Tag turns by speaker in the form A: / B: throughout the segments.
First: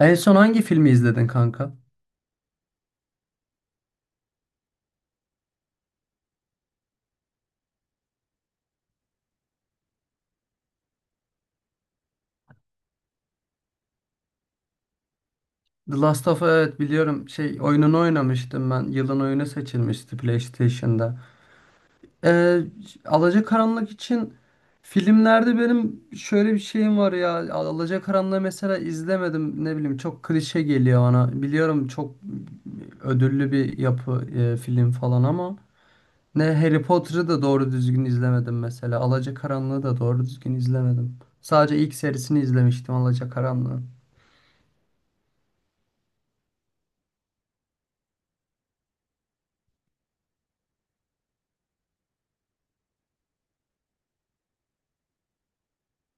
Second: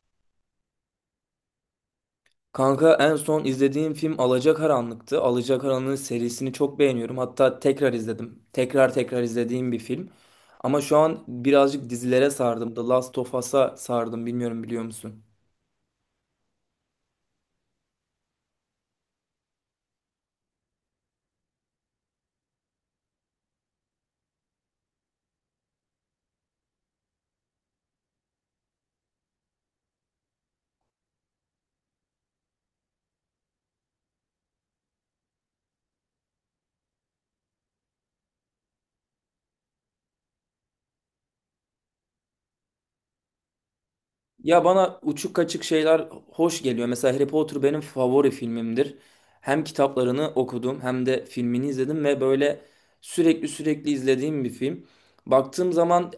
A: En son hangi filmi izledin kanka?
B: Kanka en son izlediğim film Alacakaranlık'tı. Alacakaranlık serisini çok beğeniyorum. Hatta tekrar izledim. Tekrar tekrar izlediğim bir film. Ama şu an birazcık dizilere sardım. The Last of Us'a sardım. Bilmiyorum biliyor musun?
A: The Last of Us, evet biliyorum. Şey oyununu oynamıştım ben. Yılın oyunu seçilmişti PlayStation'da. Ee, Alacakaranlık için filmlerde benim şöyle bir şeyim var ya. Alacakaranlığı mesela izlemedim. Ne bileyim çok klişe geliyor bana. Biliyorum çok ödüllü bir yapı film falan ama ne Harry Potter'ı da doğru düzgün izlemedim mesela. Alacakaranlığı da doğru düzgün izlemedim. Sadece ilk serisini izlemiştim Alacakaranlığı.
B: Ya bana uçuk kaçık şeyler hoş geliyor. Mesela Harry Potter benim favori filmimdir. Hem kitaplarını okudum hem de filmini izledim ve böyle sürekli sürekli izlediğim bir film. Baktığım zaman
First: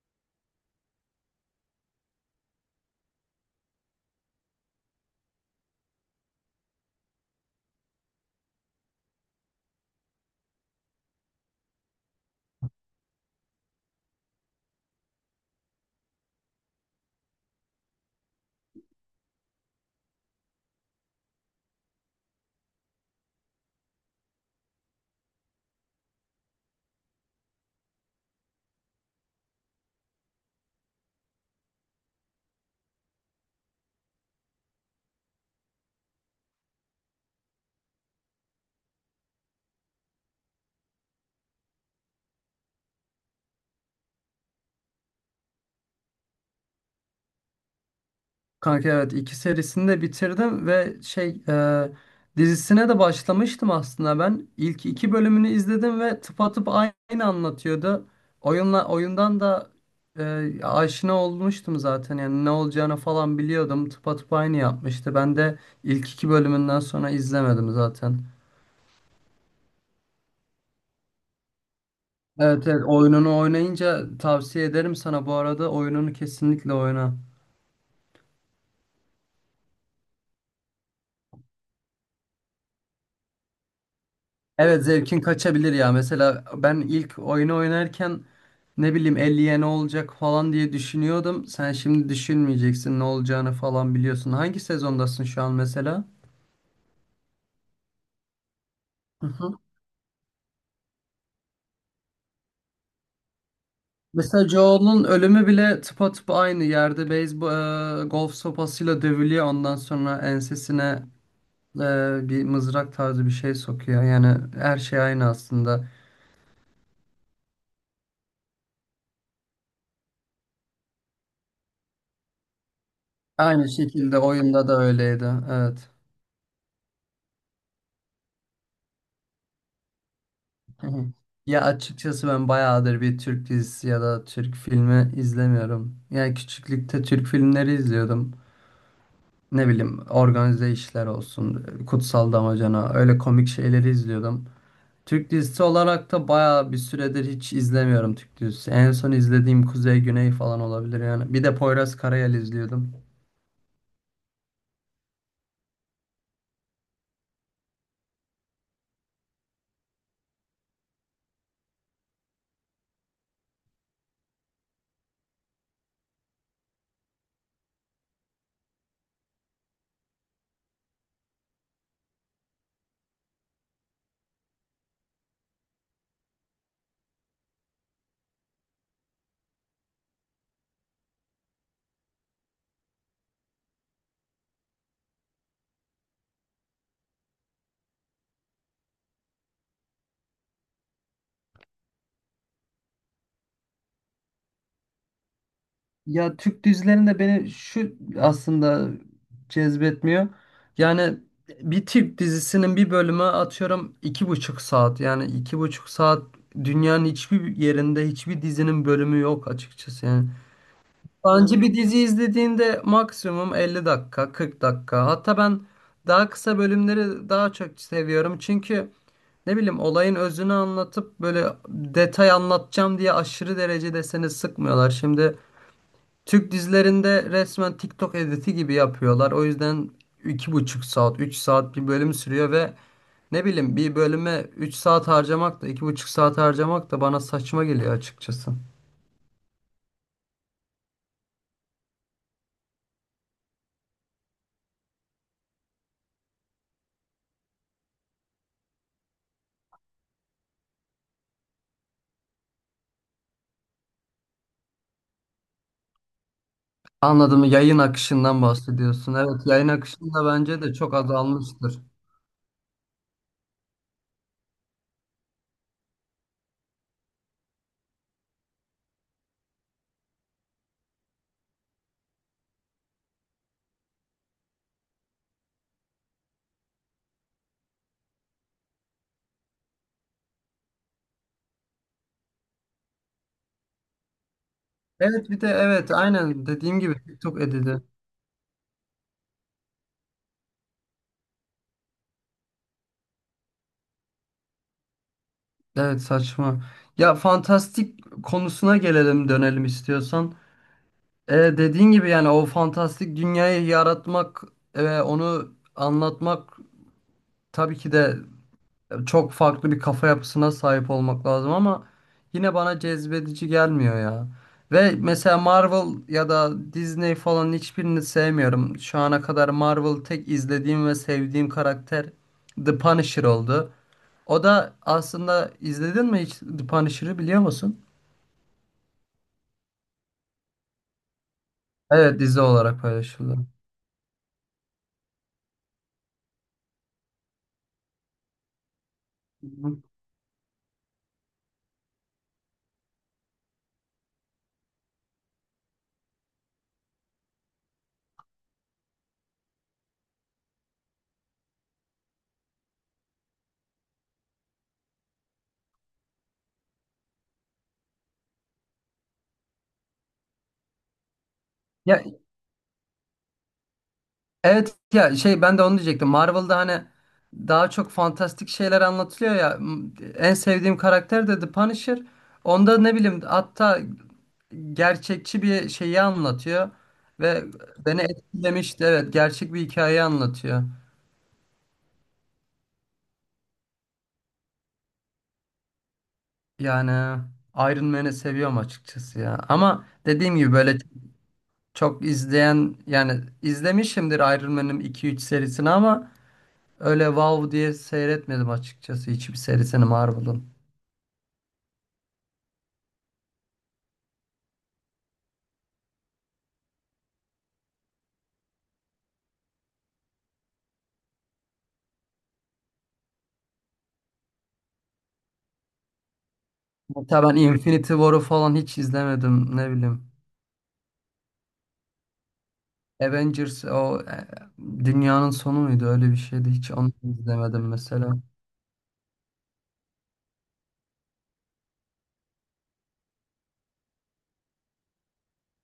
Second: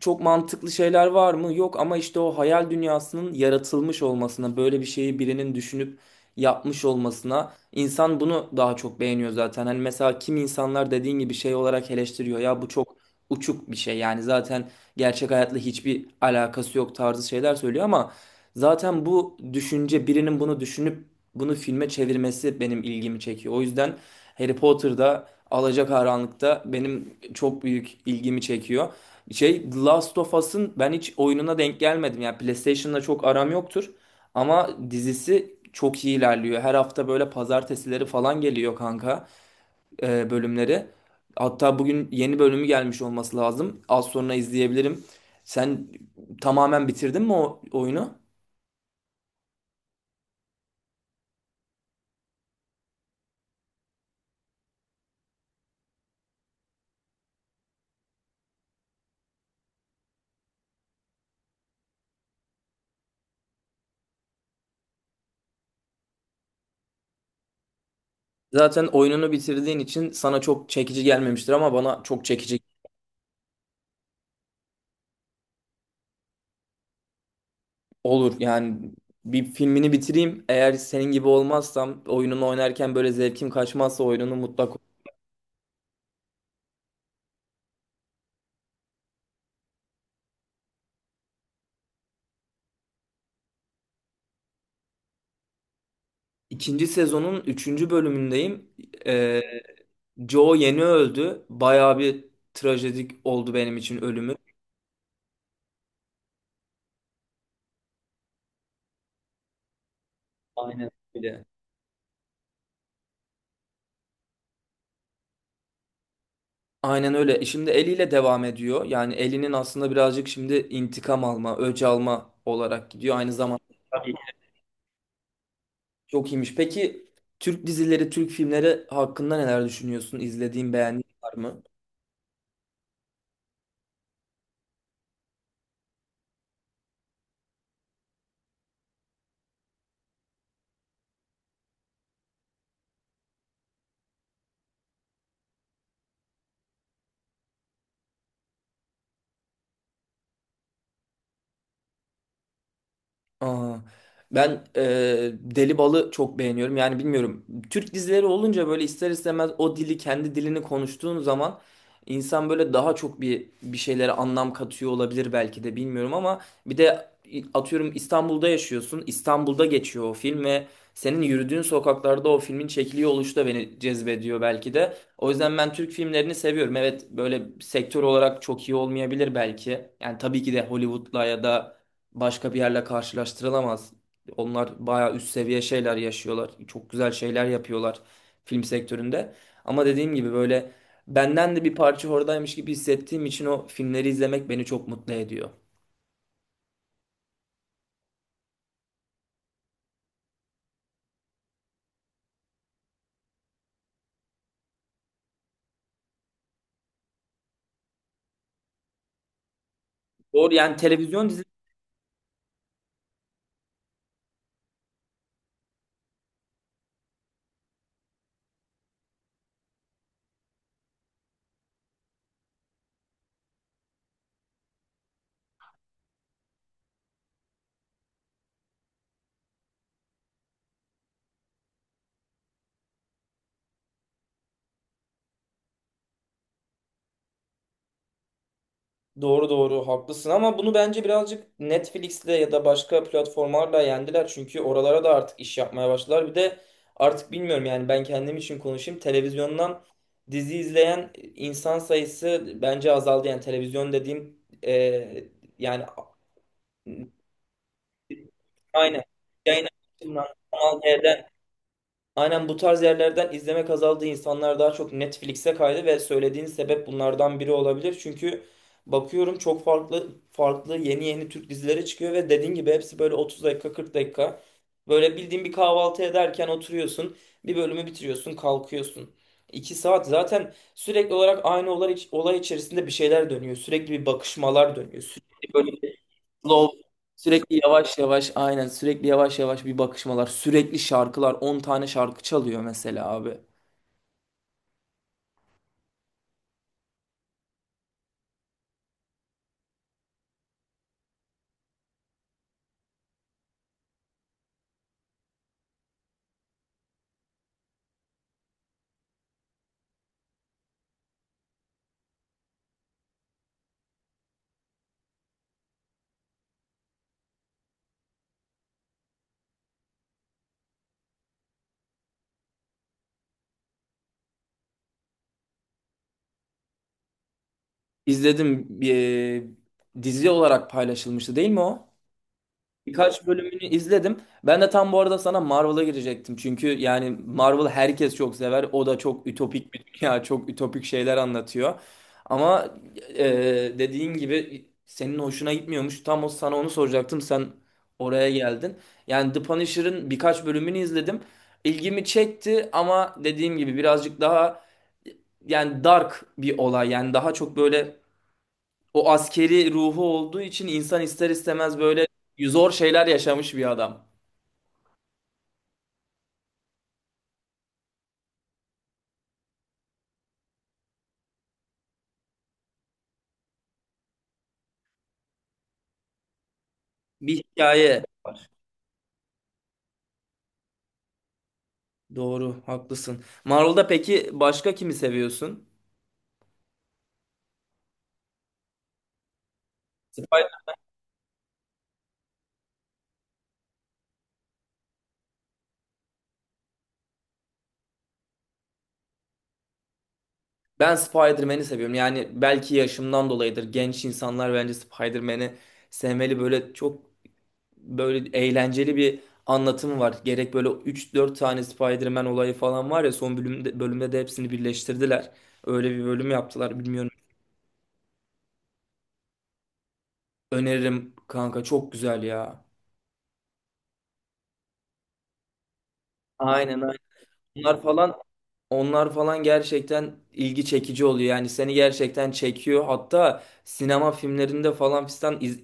B: çok mantıklı şeyler var mı? Yok, ama işte o hayal dünyasının yaratılmış olmasına, böyle bir şeyi birinin düşünüp yapmış olmasına insan bunu daha çok beğeniyor zaten. Hani mesela kim insanlar dediğin gibi şey olarak eleştiriyor. Ya bu çok uçuk bir şey. Yani zaten gerçek hayatla hiçbir alakası yok tarzı şeyler söylüyor ama zaten bu düşünce birinin bunu düşünüp bunu filme çevirmesi benim ilgimi çekiyor. O yüzden Harry Potter'da, Alacakaranlık'ta benim çok büyük ilgimi çekiyor. Şey, The Last of Us'ın ben hiç oyununa denk gelmedim. Yani PlayStation'la çok aram yoktur. Ama dizisi çok iyi ilerliyor. Her hafta böyle pazartesileri falan geliyor kanka, bölümleri. Hatta bugün yeni bölümü gelmiş olması lazım. Az sonra izleyebilirim. Sen tamamen bitirdin mi o oyunu?
A: Kanka evet, iki serisini de bitirdim ve şey dizisine de başlamıştım aslında ben. İlk iki bölümünü izledim ve tıpatıp aynı anlatıyordu. Oyunla oyundan da aşina olmuştum zaten, yani ne olacağını falan biliyordum. Tıpatıp aynı yapmıştı. Ben de ilk iki bölümünden sonra izlemedim zaten.
B: Zaten oyununu bitirdiğin için sana çok çekici gelmemiştir ama bana çok çekici
A: Evet evet, oyununu oynayınca tavsiye ederim sana, bu arada oyununu kesinlikle oyna.
B: olur. Yani bir filmini bitireyim. Eğer senin gibi olmazsam oyununu oynarken böyle zevkim kaçmazsa oyununu mutlaka.
A: Evet, zevkin kaçabilir ya. Mesela ben ilk oyunu oynarken ne bileyim elliye ne olacak falan diye düşünüyordum. Sen şimdi düşünmeyeceksin, ne olacağını falan biliyorsun. Hangi sezondasın şu an mesela?
B: İkinci sezonun üçüncü bölümündeyim.
A: Hı
B: Ee,
A: hı.
B: Joe yeni öldü. Bayağı bir trajedik oldu benim için ölümü.
A: Mesela Joel'un ölümü bile tıpatıp aynı yerde beyzbol, golf sopasıyla dövülüyor. Ondan sonra ensesine
B: Aynen öyle.
A: bir mızrak tarzı bir şey sokuyor. Yani her şey aynı aslında.
B: Aynen öyle. Şimdi eliyle devam ediyor. Yani elinin aslında birazcık şimdi intikam alma, öç alma olarak gidiyor. Aynı zamanda
A: Aynı
B: tabii.
A: şekilde oyunda da öyleydi. Evet.
B: Çok iyiymiş. Peki Türk dizileri, Türk filmleri hakkında neler düşünüyorsun? İzlediğin,
A: Hı
B: beğendiğin
A: hı.
B: var
A: Ya
B: mı?
A: açıkçası ben bayağıdır bir Türk dizisi ya da Türk filmi izlemiyorum. Yani küçüklükte Türk filmleri izliyordum. Ne bileyim, organize işler olsun, Kutsal Damacana, öyle komik şeyleri izliyordum. Türk dizisi olarak da bayağı bir süredir hiç izlemiyorum Türk dizisi. En son izlediğim Kuzey Güney falan olabilir yani. Bir de Poyraz Karayel izliyordum.
B: Aa, ben Deli Bal'ı çok beğeniyorum. Yani bilmiyorum. Türk dizileri olunca böyle ister istemez o dili, kendi dilini konuştuğun zaman insan böyle daha çok bir şeylere anlam katıyor olabilir belki de, bilmiyorum, ama bir de atıyorum İstanbul'da yaşıyorsun. İstanbul'da geçiyor o film ve senin yürüdüğün sokaklarda o filmin çekiliyor oluşu da beni cezbediyor belki de. O yüzden ben Türk filmlerini seviyorum. Evet, böyle sektör olarak çok iyi olmayabilir belki. Yani tabii ki de Hollywood'la ya da başka bir yerle karşılaştırılamaz. Onlar bayağı üst seviye şeyler yaşıyorlar. Çok güzel şeyler yapıyorlar film sektöründe. Ama dediğim gibi böyle benden de bir parça oradaymış gibi hissettiğim için o filmleri izlemek beni çok mutlu ediyor.
A: Ya Türk dizilerinde beni şu aslında cezbetmiyor. Yani bir Türk dizisinin bir bölümü atıyorum iki buçuk saat. Yani iki buçuk saat, dünyanın hiçbir yerinde hiçbir dizinin bölümü yok açıkçası yani.
B: Doğru, yani televizyon.
A: Bence bir dizi izlediğinde maksimum 50 dakika, 40 dakika. Hatta ben daha kısa bölümleri daha çok seviyorum. Çünkü ne bileyim olayın özünü anlatıp böyle detay anlatacağım diye aşırı derecede seni sıkmıyorlar. Şimdi Türk dizilerinde resmen TikTok editi gibi yapıyorlar. O yüzden iki buçuk saat, 3 saat bir bölüm sürüyor ve ne bileyim bir bölüme 3 saat harcamak da iki buçuk saat harcamak da bana saçma geliyor açıkçası.
B: Doğru doğru, haklısın, ama bunu bence birazcık Netflix'le ya da başka platformlarla yendiler. Çünkü oralara da artık iş yapmaya başladılar. Bir de artık bilmiyorum, yani ben kendim için konuşayım. Televizyondan dizi izleyen insan sayısı bence azaldı. Yani televizyon dediğim, e, yani,
A: Anladım. Yayın akışından
B: aynen.
A: bahsediyorsun. Evet,
B: Yayın
A: yayın akışında
B: açısından,
A: bence de
B: Kanal
A: çok
B: D'den.
A: azalmıştır.
B: Aynen bu tarz yerlerden izlemek azaldı. İnsanlar daha çok Netflix'e kaydı ve söylediğin sebep bunlardan biri olabilir. Çünkü bakıyorum çok farklı farklı yeni yeni Türk dizileri çıkıyor ve dediğin gibi hepsi böyle 30 dakika, 40 dakika. Böyle bildiğin bir kahvaltı ederken oturuyorsun, bir bölümü bitiriyorsun, kalkıyorsun. 2 saat zaten sürekli olarak aynı olay, olay içerisinde bir şeyler dönüyor. Sürekli bir bakışmalar dönüyor.
A: Evet, bir de
B: Sürekli böyle
A: evet aynen
B: slow,
A: dediğim gibi TikTok
B: sürekli
A: editi.
B: yavaş yavaş, aynen sürekli yavaş yavaş bir bakışmalar, sürekli şarkılar, 10 tane şarkı çalıyor mesela abi.
A: Evet, saçma. Ya fantastik konusuna gelelim dönelim istiyorsan. Dediğin gibi yani o fantastik dünyayı yaratmak ve onu anlatmak tabii ki de çok farklı bir kafa yapısına sahip olmak lazım ama yine bana cezbedici gelmiyor ya. Ve mesela Marvel ya da Disney falan hiçbirini sevmiyorum. Şu ana kadar Marvel tek izlediğim ve sevdiğim karakter The Punisher oldu. O da aslında, izledin mi hiç The Punisher'ı, biliyor musun?
B: İzledim bir dizi olarak paylaşılmıştı değil mi o?
A: Evet, dizi olarak
B: Birkaç
A: paylaşıldı.
B: bölümünü izledim. Ben de tam bu arada sana Marvel'a girecektim. Çünkü yani Marvel herkes çok sever. O da çok
A: Hı
B: ütopik
A: hı.
B: bir dünya, çok ütopik şeyler anlatıyor. Ama e, dediğin gibi senin hoşuna gitmiyormuş. Tam o sana onu soracaktım. Sen oraya geldin. Yani The Punisher'ın birkaç bölümünü izledim. İlgimi çekti ama dediğim gibi birazcık daha, yani dark bir olay. Yani daha çok böyle o askeri ruhu olduğu için insan ister istemez
A: Ya
B: böyle zor şeyler yaşamış bir adam.
A: Evet ya, şey, ben de onu diyecektim. Marvel'da hani daha çok fantastik şeyler anlatılıyor ya. En sevdiğim karakter de The Punisher. Onda ne bileyim, hatta gerçekçi bir şeyi anlatıyor
B: Bir
A: ve beni
B: hikaye.
A: etkilemişti. Evet, gerçek bir hikayeyi anlatıyor.
B: Doğru, haklısın. Marvel'da peki başka kimi seviyorsun?
A: Yani Iron Man'i seviyorum açıkçası ya. Ama dediğim gibi
B: Spider-
A: böyle çok izleyen, yani izlemişimdir Iron Man'in 2-3 serisini ama öyle wow diye seyretmedim açıkçası hiçbir serisini Marvel'ın.
B: Ben Spider-Man'i seviyorum. Yani belki yaşımdan dolayıdır. Genç insanlar bence Spider-Man'i sevmeli. Böyle çok böyle eğlenceli bir anlatımı var. Gerek böyle 3-4 tane Spider-Man olayı falan var ya son bölümde de hepsini birleştirdiler. Öyle bir bölüm yaptılar. Bilmiyorum.
A: Hatta ben Infinity War'u falan hiç izlemedim, ne bileyim.
B: Öneririm kanka, çok güzel ya.
A: Avengers o dünyanın sonu muydu, öyle bir şeydi, hiç
B: Aynen
A: onu
B: aynen.
A: izlemedim
B: Onlar
A: mesela.
B: falan Onlar falan gerçekten ilgi çekici oluyor. Yani seni gerçekten çekiyor. Hatta sinema filmlerinde falan fistan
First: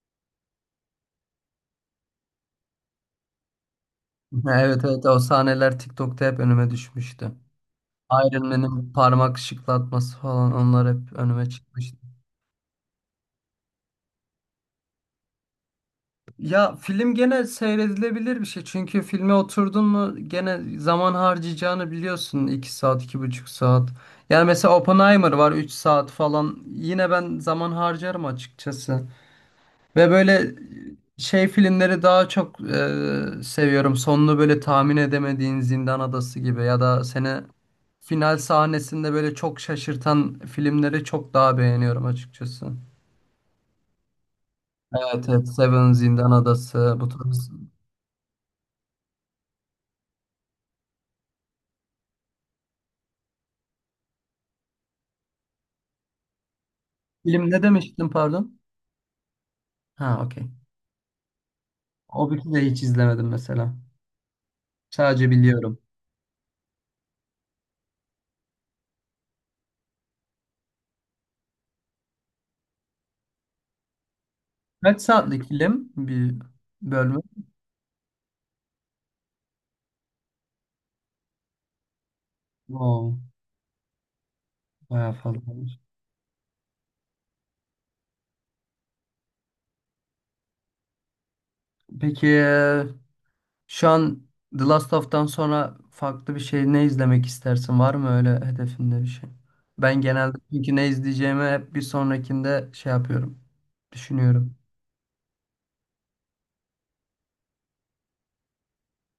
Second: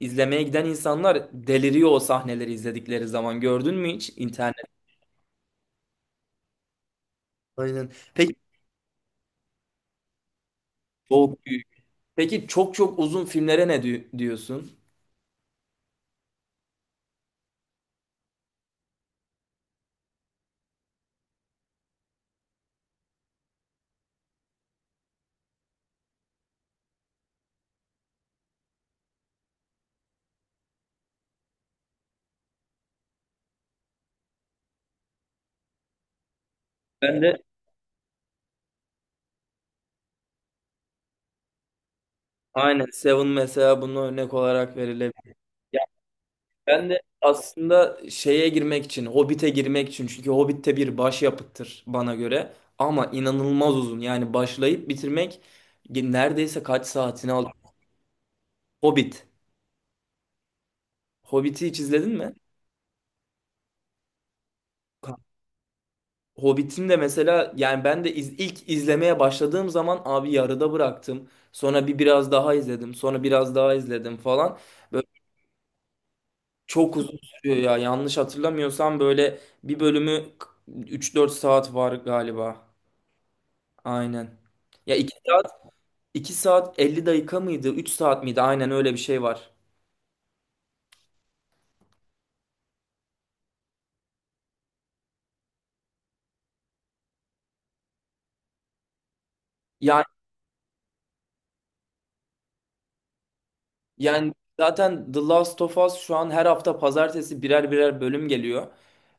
B: izlemeye giden insanlar deliriyor o sahneleri izledikleri zaman. Gördün mü hiç
A: Ha,
B: internet?
A: evet evet, o sahneler TikTok'ta hep önüme düşmüştü.
B: Aynen. Peki,
A: Iron Man'in parmak şıklatması falan, onlar hep
B: çok
A: önüme
B: büyük.
A: çıkmıştı.
B: Peki çok çok uzun filmlere ne diyorsun?
A: Ya film gene seyredilebilir bir şey. Çünkü filme oturdun mu gene zaman harcayacağını biliyorsun. İki saat, iki buçuk saat. Yani mesela Oppenheimer var, 3 saat falan. Yine ben zaman harcarım açıkçası. Ve böyle şey filmleri daha çok seviyorum. Sonunu böyle tahmin edemediğin Zindan Adası gibi ya da
B: Ben
A: seni
B: de
A: final sahnesinde böyle çok şaşırtan filmleri çok daha beğeniyorum açıkçası.
B: aynen, Seven mesela bunun örnek olarak
A: Evet,
B: verilebilir.
A: evet. Seven, Zindan
B: Ben
A: Adası
B: de
A: bu tarz.
B: aslında şeye girmek için, Hobbit'e girmek için, çünkü Hobbit'te bir başyapıttır bana göre ama inanılmaz uzun. Yani başlayıp bitirmek neredeyse kaç saatini aldı.
A: Film ne demiştin, pardon?
B: Hobbit.
A: Ha, okey.
B: Hobbit'i hiç izledin
A: O
B: mi?
A: bir de hiç izlemedim mesela. Sadece biliyorum.
B: Hobbit'in de mesela, yani ben de ilk izlemeye başladığım zaman abi yarıda bıraktım. Sonra bir biraz daha izledim. Sonra biraz daha izledim falan.
A: Kaç
B: Böyle
A: saatlik film bir
B: çok uzun
A: bölümü?
B: sürüyor ya. Yanlış hatırlamıyorsam böyle bir bölümü 3-4 saat var galiba.
A: Oo,
B: Aynen. Ya,
A: bayağı
B: iki
A: fazla
B: saat
A: olmuş.
B: 2 saat 50 dakika mıydı, 3 saat miydi? Aynen öyle bir şey var.
A: Peki şu an The Last of'tan sonra farklı bir şey ne izlemek istersin? Var mı öyle hedefinde bir şey? Ben
B: Yani
A: genelde çünkü ne izleyeceğimi hep bir sonrakinde şey yapıyorum.
B: yani
A: Düşünüyorum.
B: zaten The Last of Us şu an her hafta pazartesi birer birer bölüm geliyor.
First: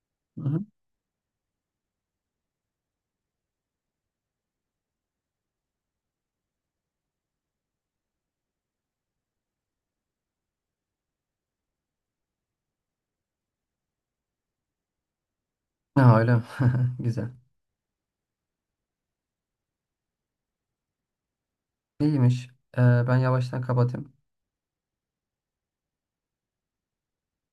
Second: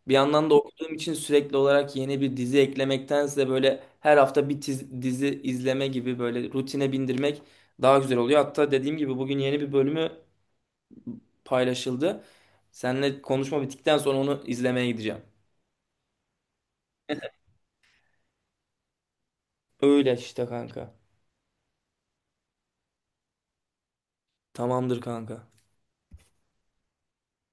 B: Bir
A: Hı
B: yandan da
A: hı.
B: okuduğum için sürekli olarak yeni bir dizi eklemektense böyle her hafta bir dizi izleme gibi böyle rutine bindirmek daha güzel oluyor. Hatta dediğim gibi bugün yeni bir bölümü paylaşıldı. Seninle konuşma bittikten sonra onu izlemeye gideceğim.
A: Ha, öyle mi? Güzel.
B: Öyle işte kanka.
A: İyiymiş. Ee, Ben yavaştan kapatayım.
B: Tamamdır kanka.